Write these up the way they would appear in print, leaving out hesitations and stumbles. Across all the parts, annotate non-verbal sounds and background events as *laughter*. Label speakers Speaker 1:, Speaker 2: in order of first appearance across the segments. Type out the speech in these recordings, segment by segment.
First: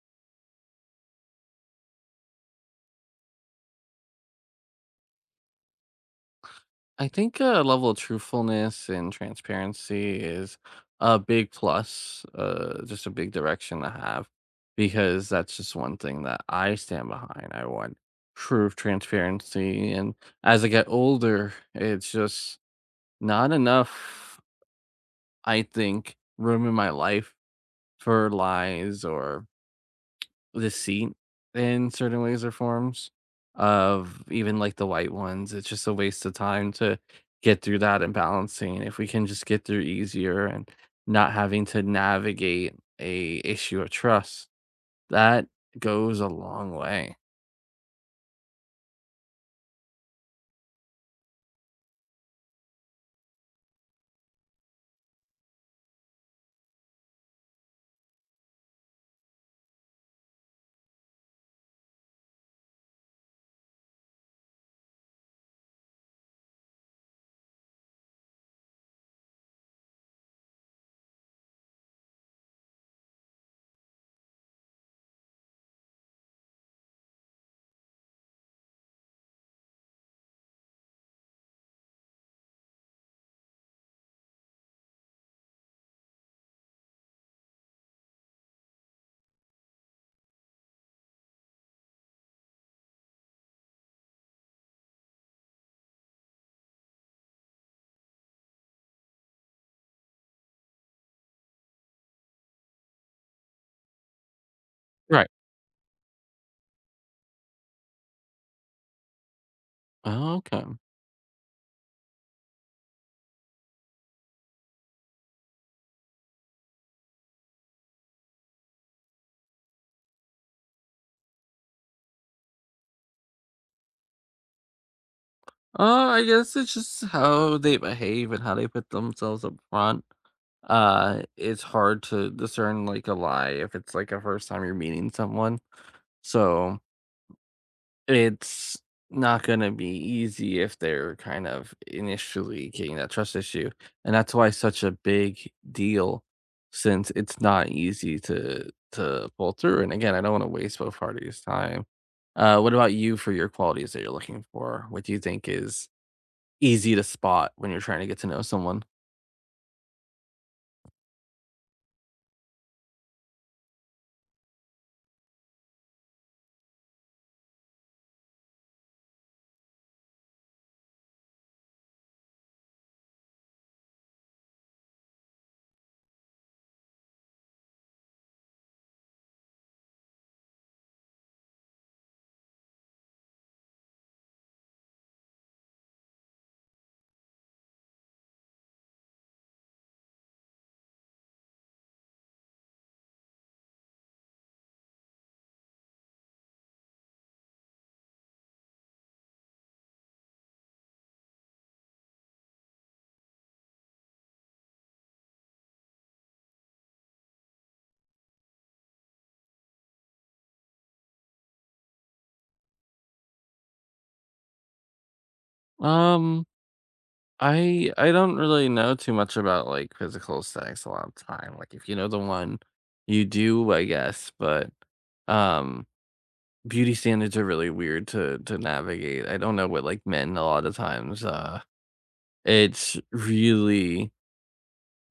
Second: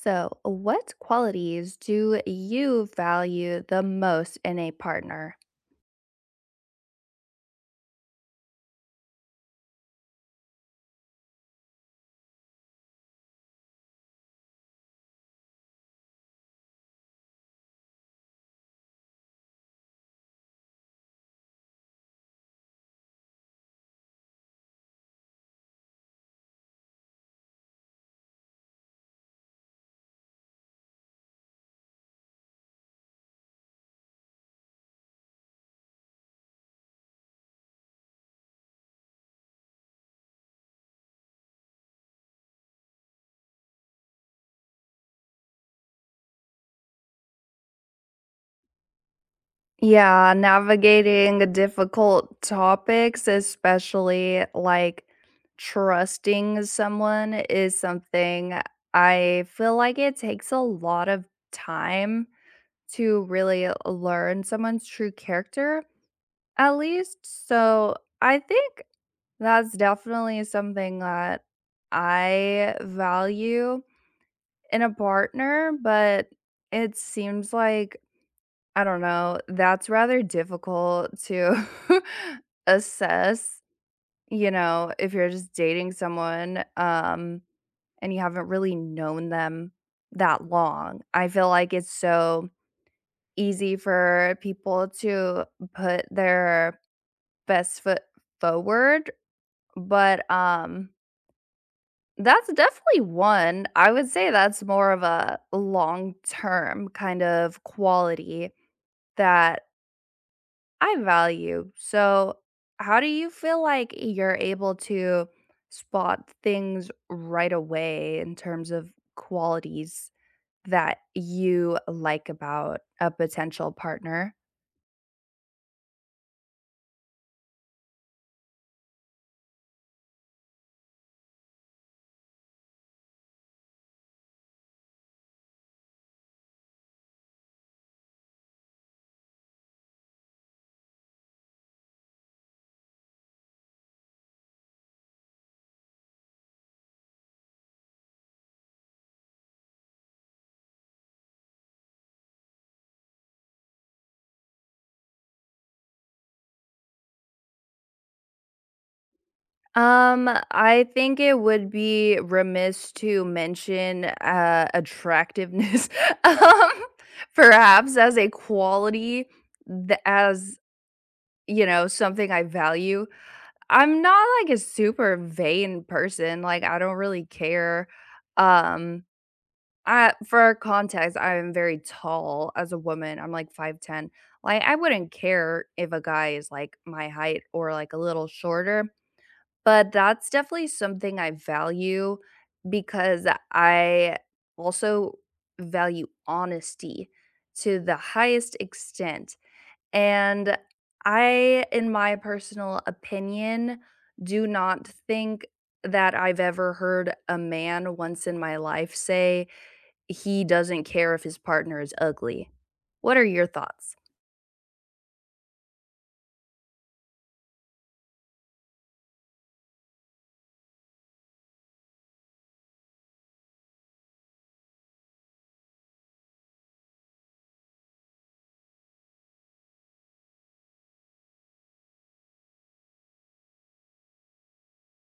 Speaker 1: So, what qualities do you value the most in a partner?
Speaker 2: I think a level of truthfulness and transparency is a big plus, just a big direction to have, because that's just one thing that I stand behind. I want truth, transparency, and as I get older, it's just not enough. I think room in my life for lies or deceit in certain ways or forms of even, like, the white ones, it's just a waste of time to get through that and balancing, if we can just get through easier and not having to navigate a issue of trust, that goes a long way.
Speaker 1: Yeah, navigating difficult topics, especially like trusting someone, is something I feel like it takes a lot of time to really learn someone's true character, at least. So I think that's definitely something that I value in a partner, but it seems like, I don't know, that's rather difficult to *laughs* assess, you know, if you're just dating someone, and you haven't really known them that long. I feel like it's so easy for people to put their best foot forward, but that's definitely one. I would say that's more of
Speaker 2: Right.
Speaker 1: a long term kind of quality that
Speaker 2: Oh, okay.
Speaker 1: I value. So, how do you feel like you're able to spot things right away in terms of qualities that you like about a potential partner?
Speaker 2: I guess it's just how they behave and how they put themselves up front. It's hard to discern, like, a lie if it's, like, a first time you're meeting someone, so it's not gonna be easy if they're kind of initially getting that trust issue, and that's why it's such a big deal since it's not easy to pull through, and again, I don't wanna waste both parties' time. What about you for your qualities that you're looking for? What do you think is easy to spot when you're trying to get to know someone?
Speaker 1: I think it would be remiss to mention attractiveness *laughs* um perhaps as a quality as, you know, something I value. I'm not like a super vain person, like I don't really care. Um I, for context, I'm very tall as a woman. I'm like 5'10. Like I wouldn't care if a guy is like my height or like a little shorter, but that's definitely something I value because I also value honesty to the highest extent. And I, in my personal opinion, do not think that I've ever heard a man once in my life say he doesn't care if his partner is ugly. What are your thoughts?
Speaker 2: Um I don't really know too much about, like, physical sex a lot of time, like, if you know the one, you do, I guess, but, um, beauty standards are really weird to navigate. I don't know what, like, men a lot of times, it's really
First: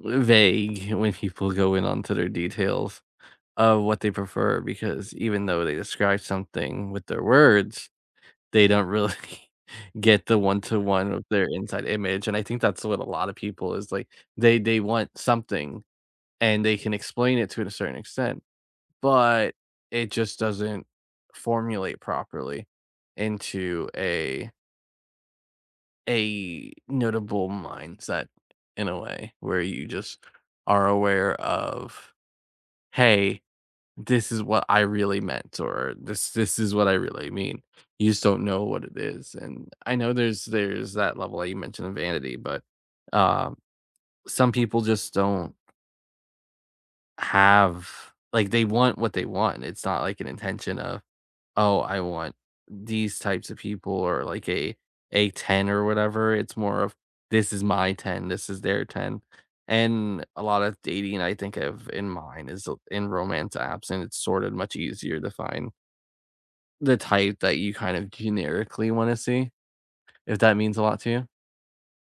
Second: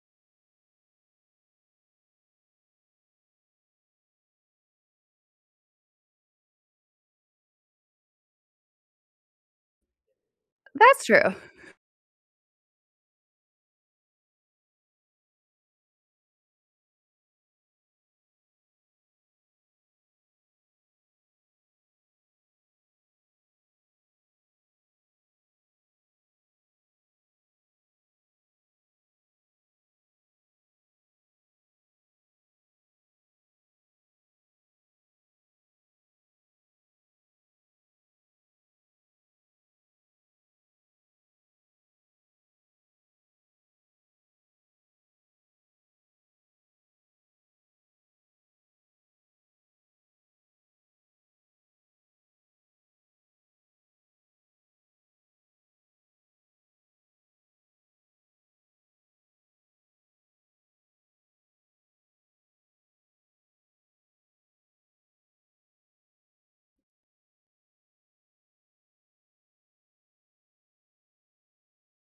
Speaker 2: vague when people go in onto their details of what they prefer because even though they describe something with their words, they don't really *laughs* get the one to
Speaker 1: That's
Speaker 2: one of *laughs*
Speaker 1: true.
Speaker 2: their inside image, and I think that's what a lot of people is like, they want something, and they can explain it to a certain extent, but it just doesn't formulate properly into a notable mindset in a way where you just are aware of, "Hey, this is what I really meant, or this is what I really mean. You just don't know what it is, and I know there's that level that you mentioned of vanity, but, um, some people just don't have like, they want what they want. It's not like an intention of, "Oh, I want these types of people," or like a 10 or whatever. It's more of, "This is my 10, this is their 10." And a lot of dating I think of in mine is, in romance apps, and it's sorted much easier to find the type that you kind of generically wanna see, if that means a lot to you.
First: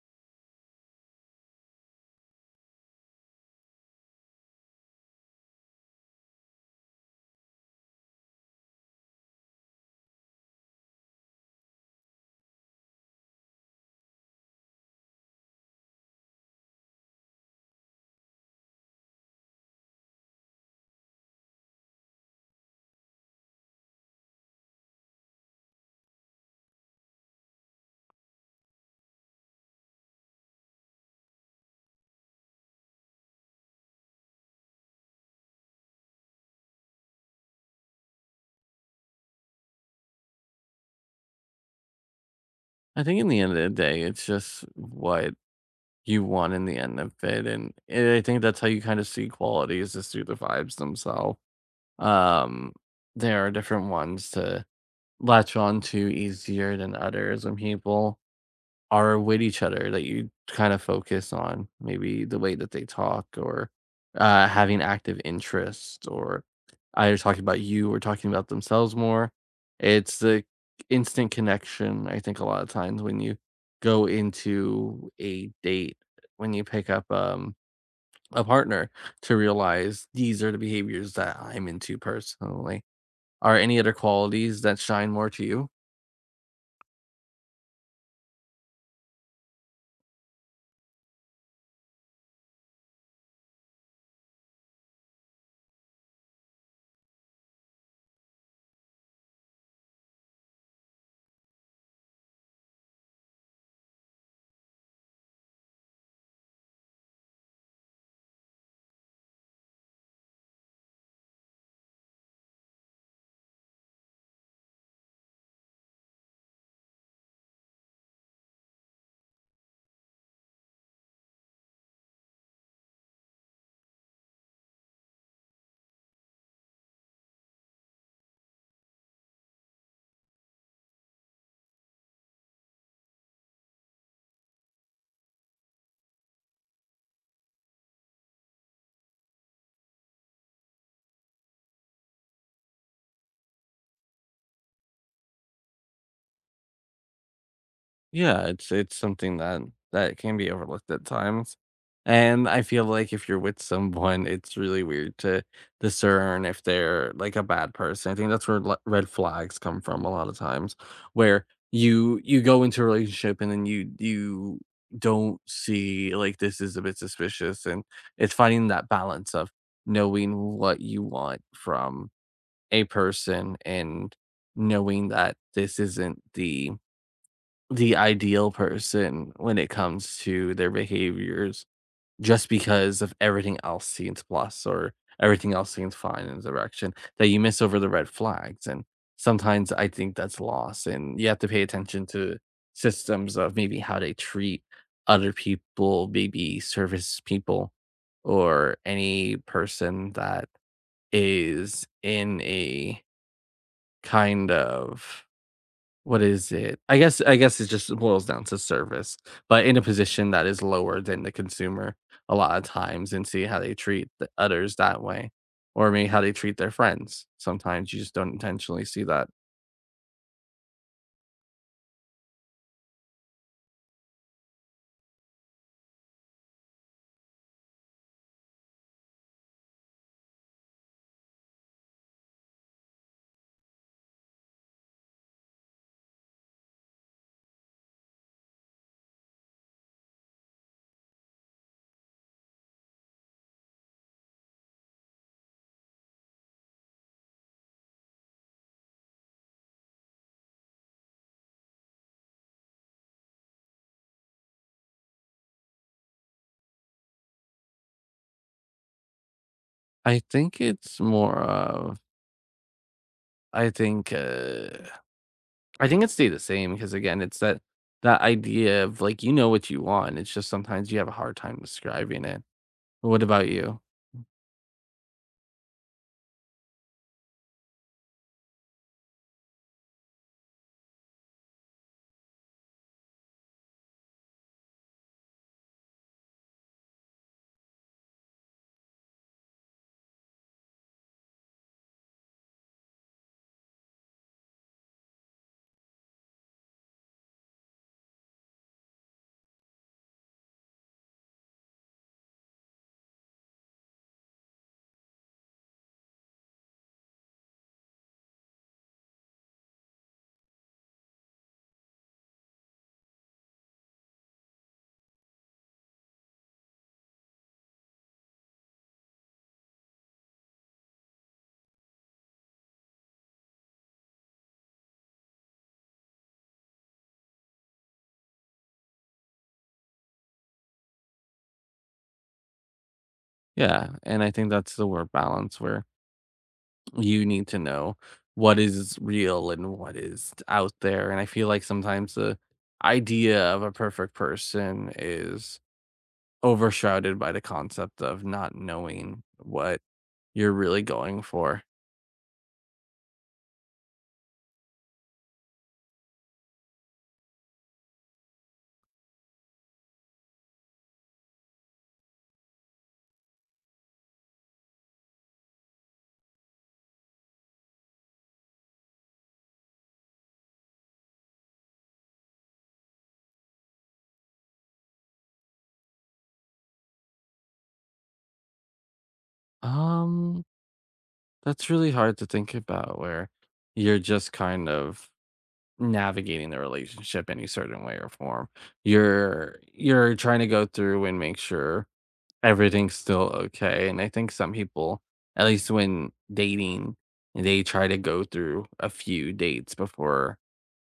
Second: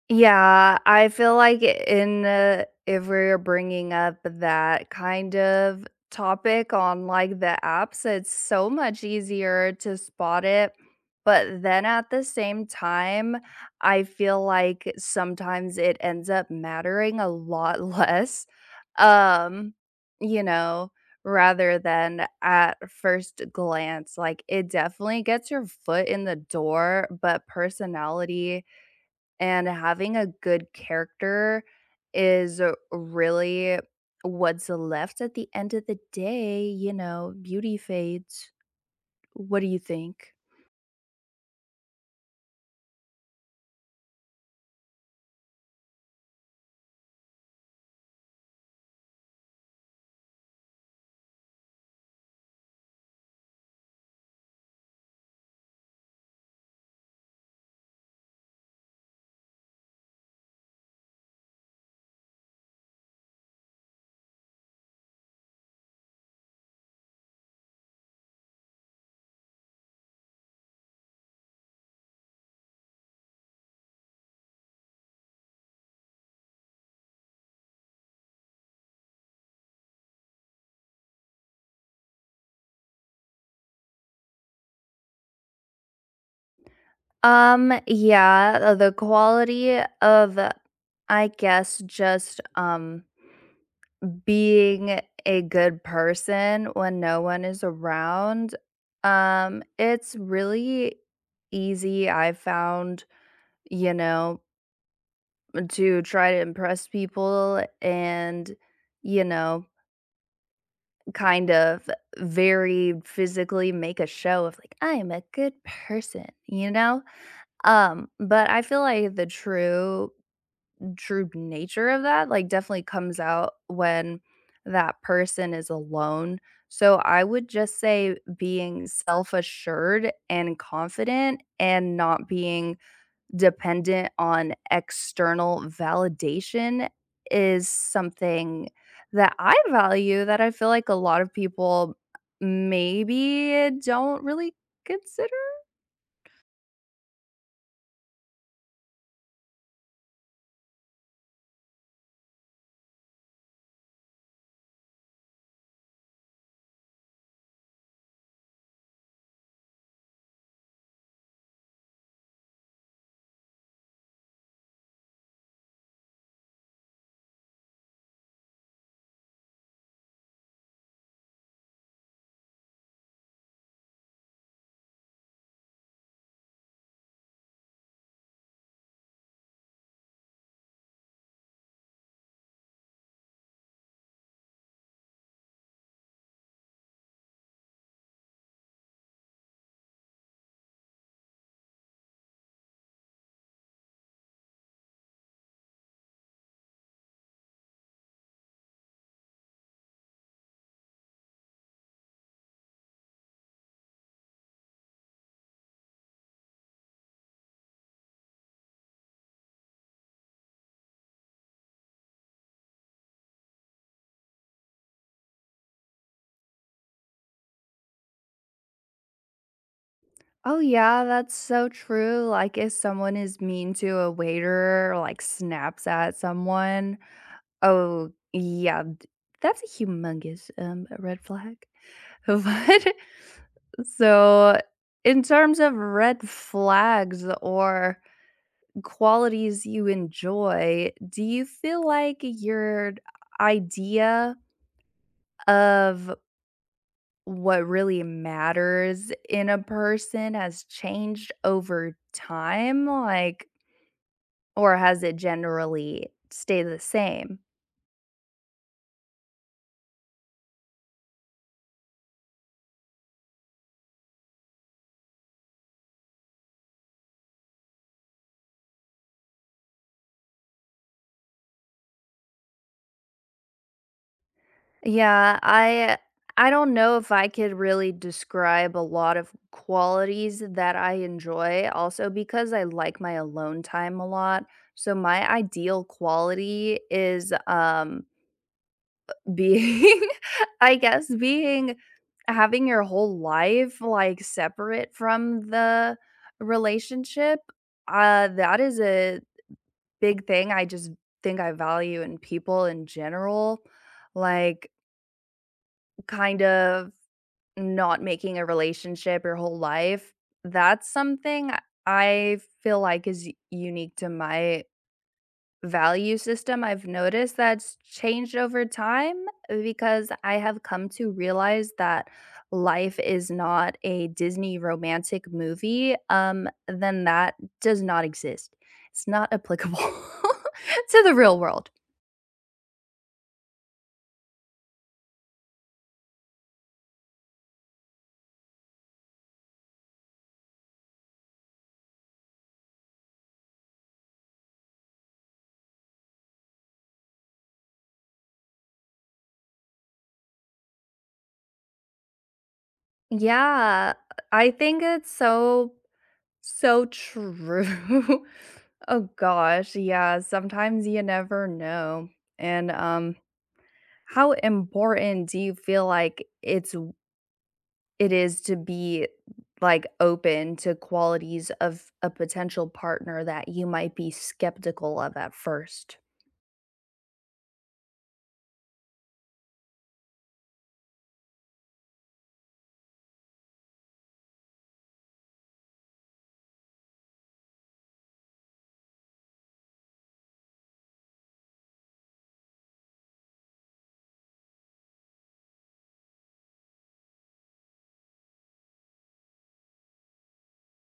Speaker 1: Yeah, I feel like in the, if we're bringing up that kind of topic on like the apps, it's so much easier to spot it. But then at the same time, I feel like sometimes it ends up mattering a lot *laughs* less. Um, you know, rather than at first glance, like it definitely gets your foot in the door, but personality and having a good character is really what's left at the end of the day, you know, beauty fades. What do you think?
Speaker 2: I think in the end of the day, it's just what you want in the end of it, and I think that's how you kind of see quality is just through the vibes themselves. Um, there are different ones to latch on to easier than others when people are with each other that you kind of focus on, maybe the way that they talk or having active interest or either talking about you or talking about themselves more. It's the instant connection, I think, a lot of times when you go into a date, when you pick up a partner to realize these are the behaviors that I'm into personally. Are any other qualities that shine more to you?
Speaker 1: Yeah, the quality of, I guess, just being a good person when no one is around. It's really easy, I found, you know, to try to impress people and, you know, kind of very physically make a show of like, I am a good person, you know? But I feel like the true nature of that like definitely comes out when that person is alone. So I would just say being self-assured and confident and not being dependent on external validation is something that I value that I feel like a lot of people maybe don't really consider.
Speaker 2: Yeah, it's something that can be overlooked at times. And I feel like if you're with someone, it's really weird to discern if they're like a bad person. I think that's where red flags come from a lot of times, where you go into a relationship and then you don't see like this is a bit suspicious, and it's finding that balance of knowing what you want from a person and knowing that this isn't the ideal person when it comes to their behaviors just because of everything else seems plus or everything else seems fine in the direction that you miss over the red flags. And sometimes I think that's lost and you have to pay attention to systems of maybe how they treat other people, maybe service people or any person that is in a kind of what is it? I guess it just boils down to service, but in a position that is lower than the consumer a lot of times and see how they treat the others that way, or maybe how they treat their friends. Sometimes you just don't intentionally see that.
Speaker 1: Oh, yeah, that's so true. Like, if someone is mean to a waiter or like snaps at someone, oh, yeah, that's a humongous red flag. *laughs* But so, in terms of red flags or qualities you enjoy, do you feel like your idea of what really matters in a person has changed over time? Like, or has it generally stayed the same?
Speaker 2: I think it's more of I think uh, I think it stay the same because again, it's that idea of like you know what you want. It's just sometimes you have a hard time describing it. What about you?
Speaker 1: Yeah, I don't know if I could really describe a lot of qualities that I enjoy also because I like my alone time a lot. So my ideal quality is being *laughs* I guess being, having your whole life, like, separate from the relationship, that is a big thing I just think I value in people in general, like, kind of not making a relationship your whole life. That's something I feel like is unique to my value system I've noticed that's changed over time, because I have come to realize that life is not a Disney romantic movie, then that does not exist. It's not applicable *laughs* to the real world.
Speaker 2: Yeah, and I think that's the word balance where you need to know what is real and what is out there. And I feel like sometimes the idea of a perfect person is overshrouded by the concept of not knowing what you're really going for.
Speaker 1: Yeah, I think it's so, so true. *laughs* Oh gosh, yeah, sometimes you never know. And how important do you feel like it is to be like open to qualities of a potential partner that you might be skeptical of at first.
Speaker 2: Um, that's really hard to think about where you're just kind of navigating the relationship any certain way or form. You're trying to go through and make sure everything's still okay, and I think some people, at least when dating, they try to go through a few dates before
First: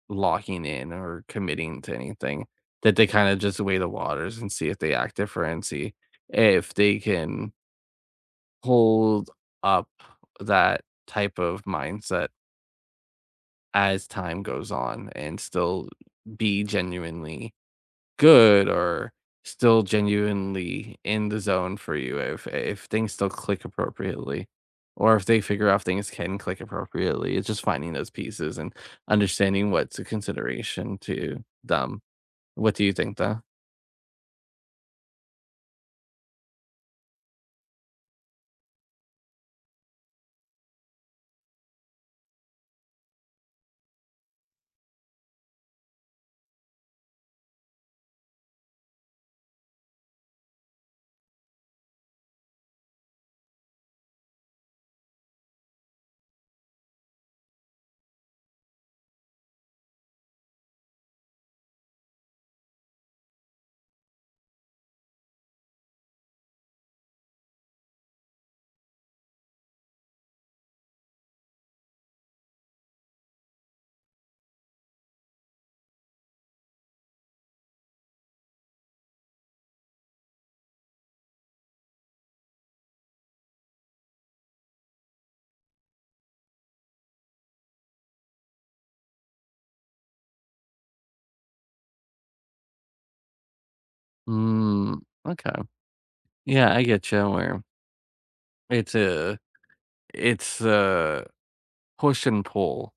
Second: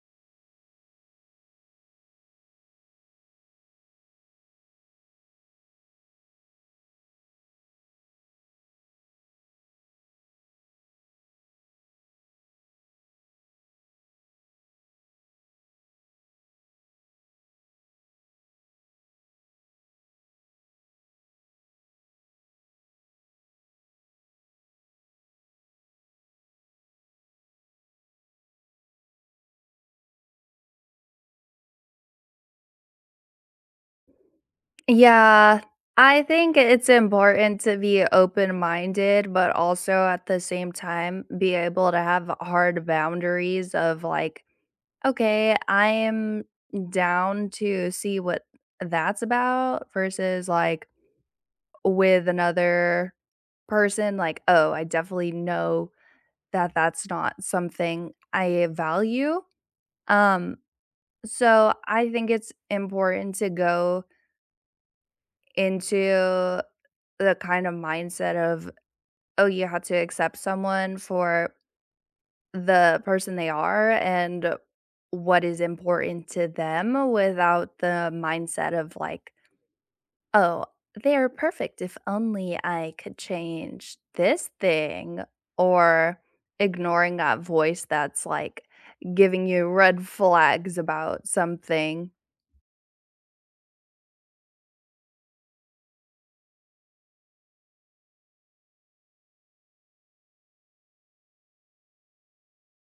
Speaker 2: locking in or committing to anything, that they kinda just weigh the waters and see if they act different and see if they can hold up that type of mindset as time goes on and still be genuinely good or still genuinely in the zone for you if things still click appropriately or if they figure out things can click appropriately. It's just finding those pieces and understanding what's a consideration to them. What do you think though?
Speaker 1: Yeah, I think it's important to be open minded, but also at the same time be able to have hard boundaries of like, okay, I am down to see what that's about versus like with another person, like, oh, I definitely know that that's not something I value. Um, so I think it's important to go into the kind of mindset of, oh, you have to accept someone for the person they are and what is important to them without the mindset of like, oh, they are perfect if only I could change this thing or ignoring that voice that's like giving you red flags about something.
Speaker 2: Mm, okay. Yeah, I get you where it's a it's a push and pull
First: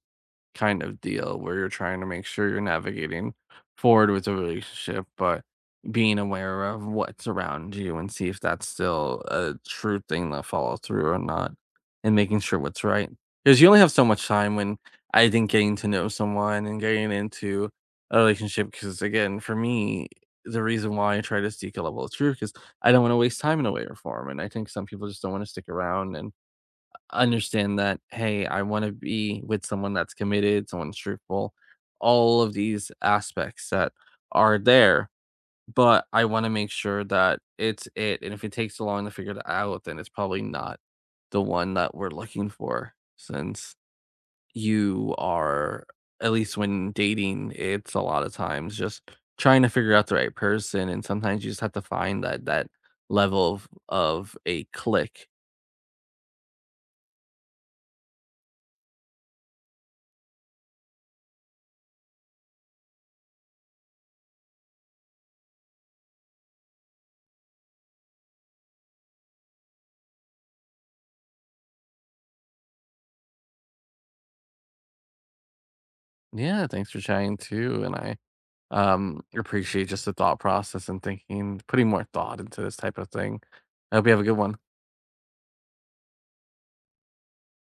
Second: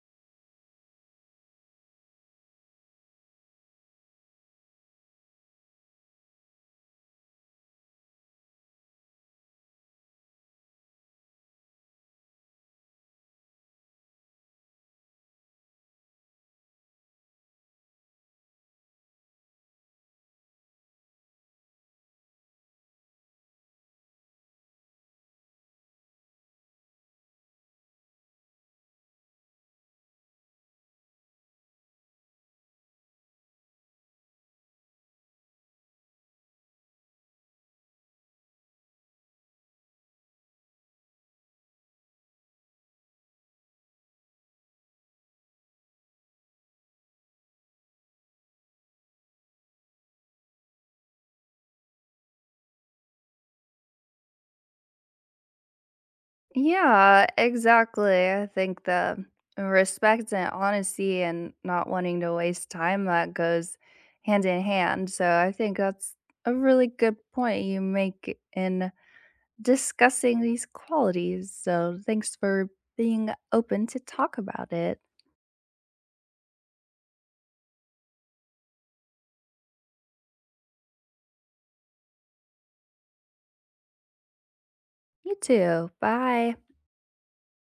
Speaker 2: kind of deal where you're trying to make sure you're navigating forward with the relationship, but being aware of what's around you and see if that's still a true thing that follows through or not, and making sure what's right. Because you only have so much time when I think getting to know someone and getting into a relationship. Because again, for me, the reason why I try to seek a level of truth is I don't want to waste time in a way or form. And I think some people just don't want to stick around and understand that, hey, I want to be with someone that's committed, someone that's truthful, all of these aspects that are there, but I want to make sure that it's it. And if it takes so long to figure that out, then it's probably not the one that we're looking for since you are at least when dating it's a lot of times just trying to figure out the right person and sometimes you just have to find that level of a click.
Speaker 1: Yeah, exactly. I think the respect and honesty and not wanting to waste time that goes hand in hand. So I think that's a really good point you make in discussing these qualities. So thanks for being open to talk about it.
Speaker 2: Yeah, thanks for chatting too and I appreciate just the thought process and thinking, putting more thought into this type of thing. I hope you have a good one.
Speaker 1: You too. Bye.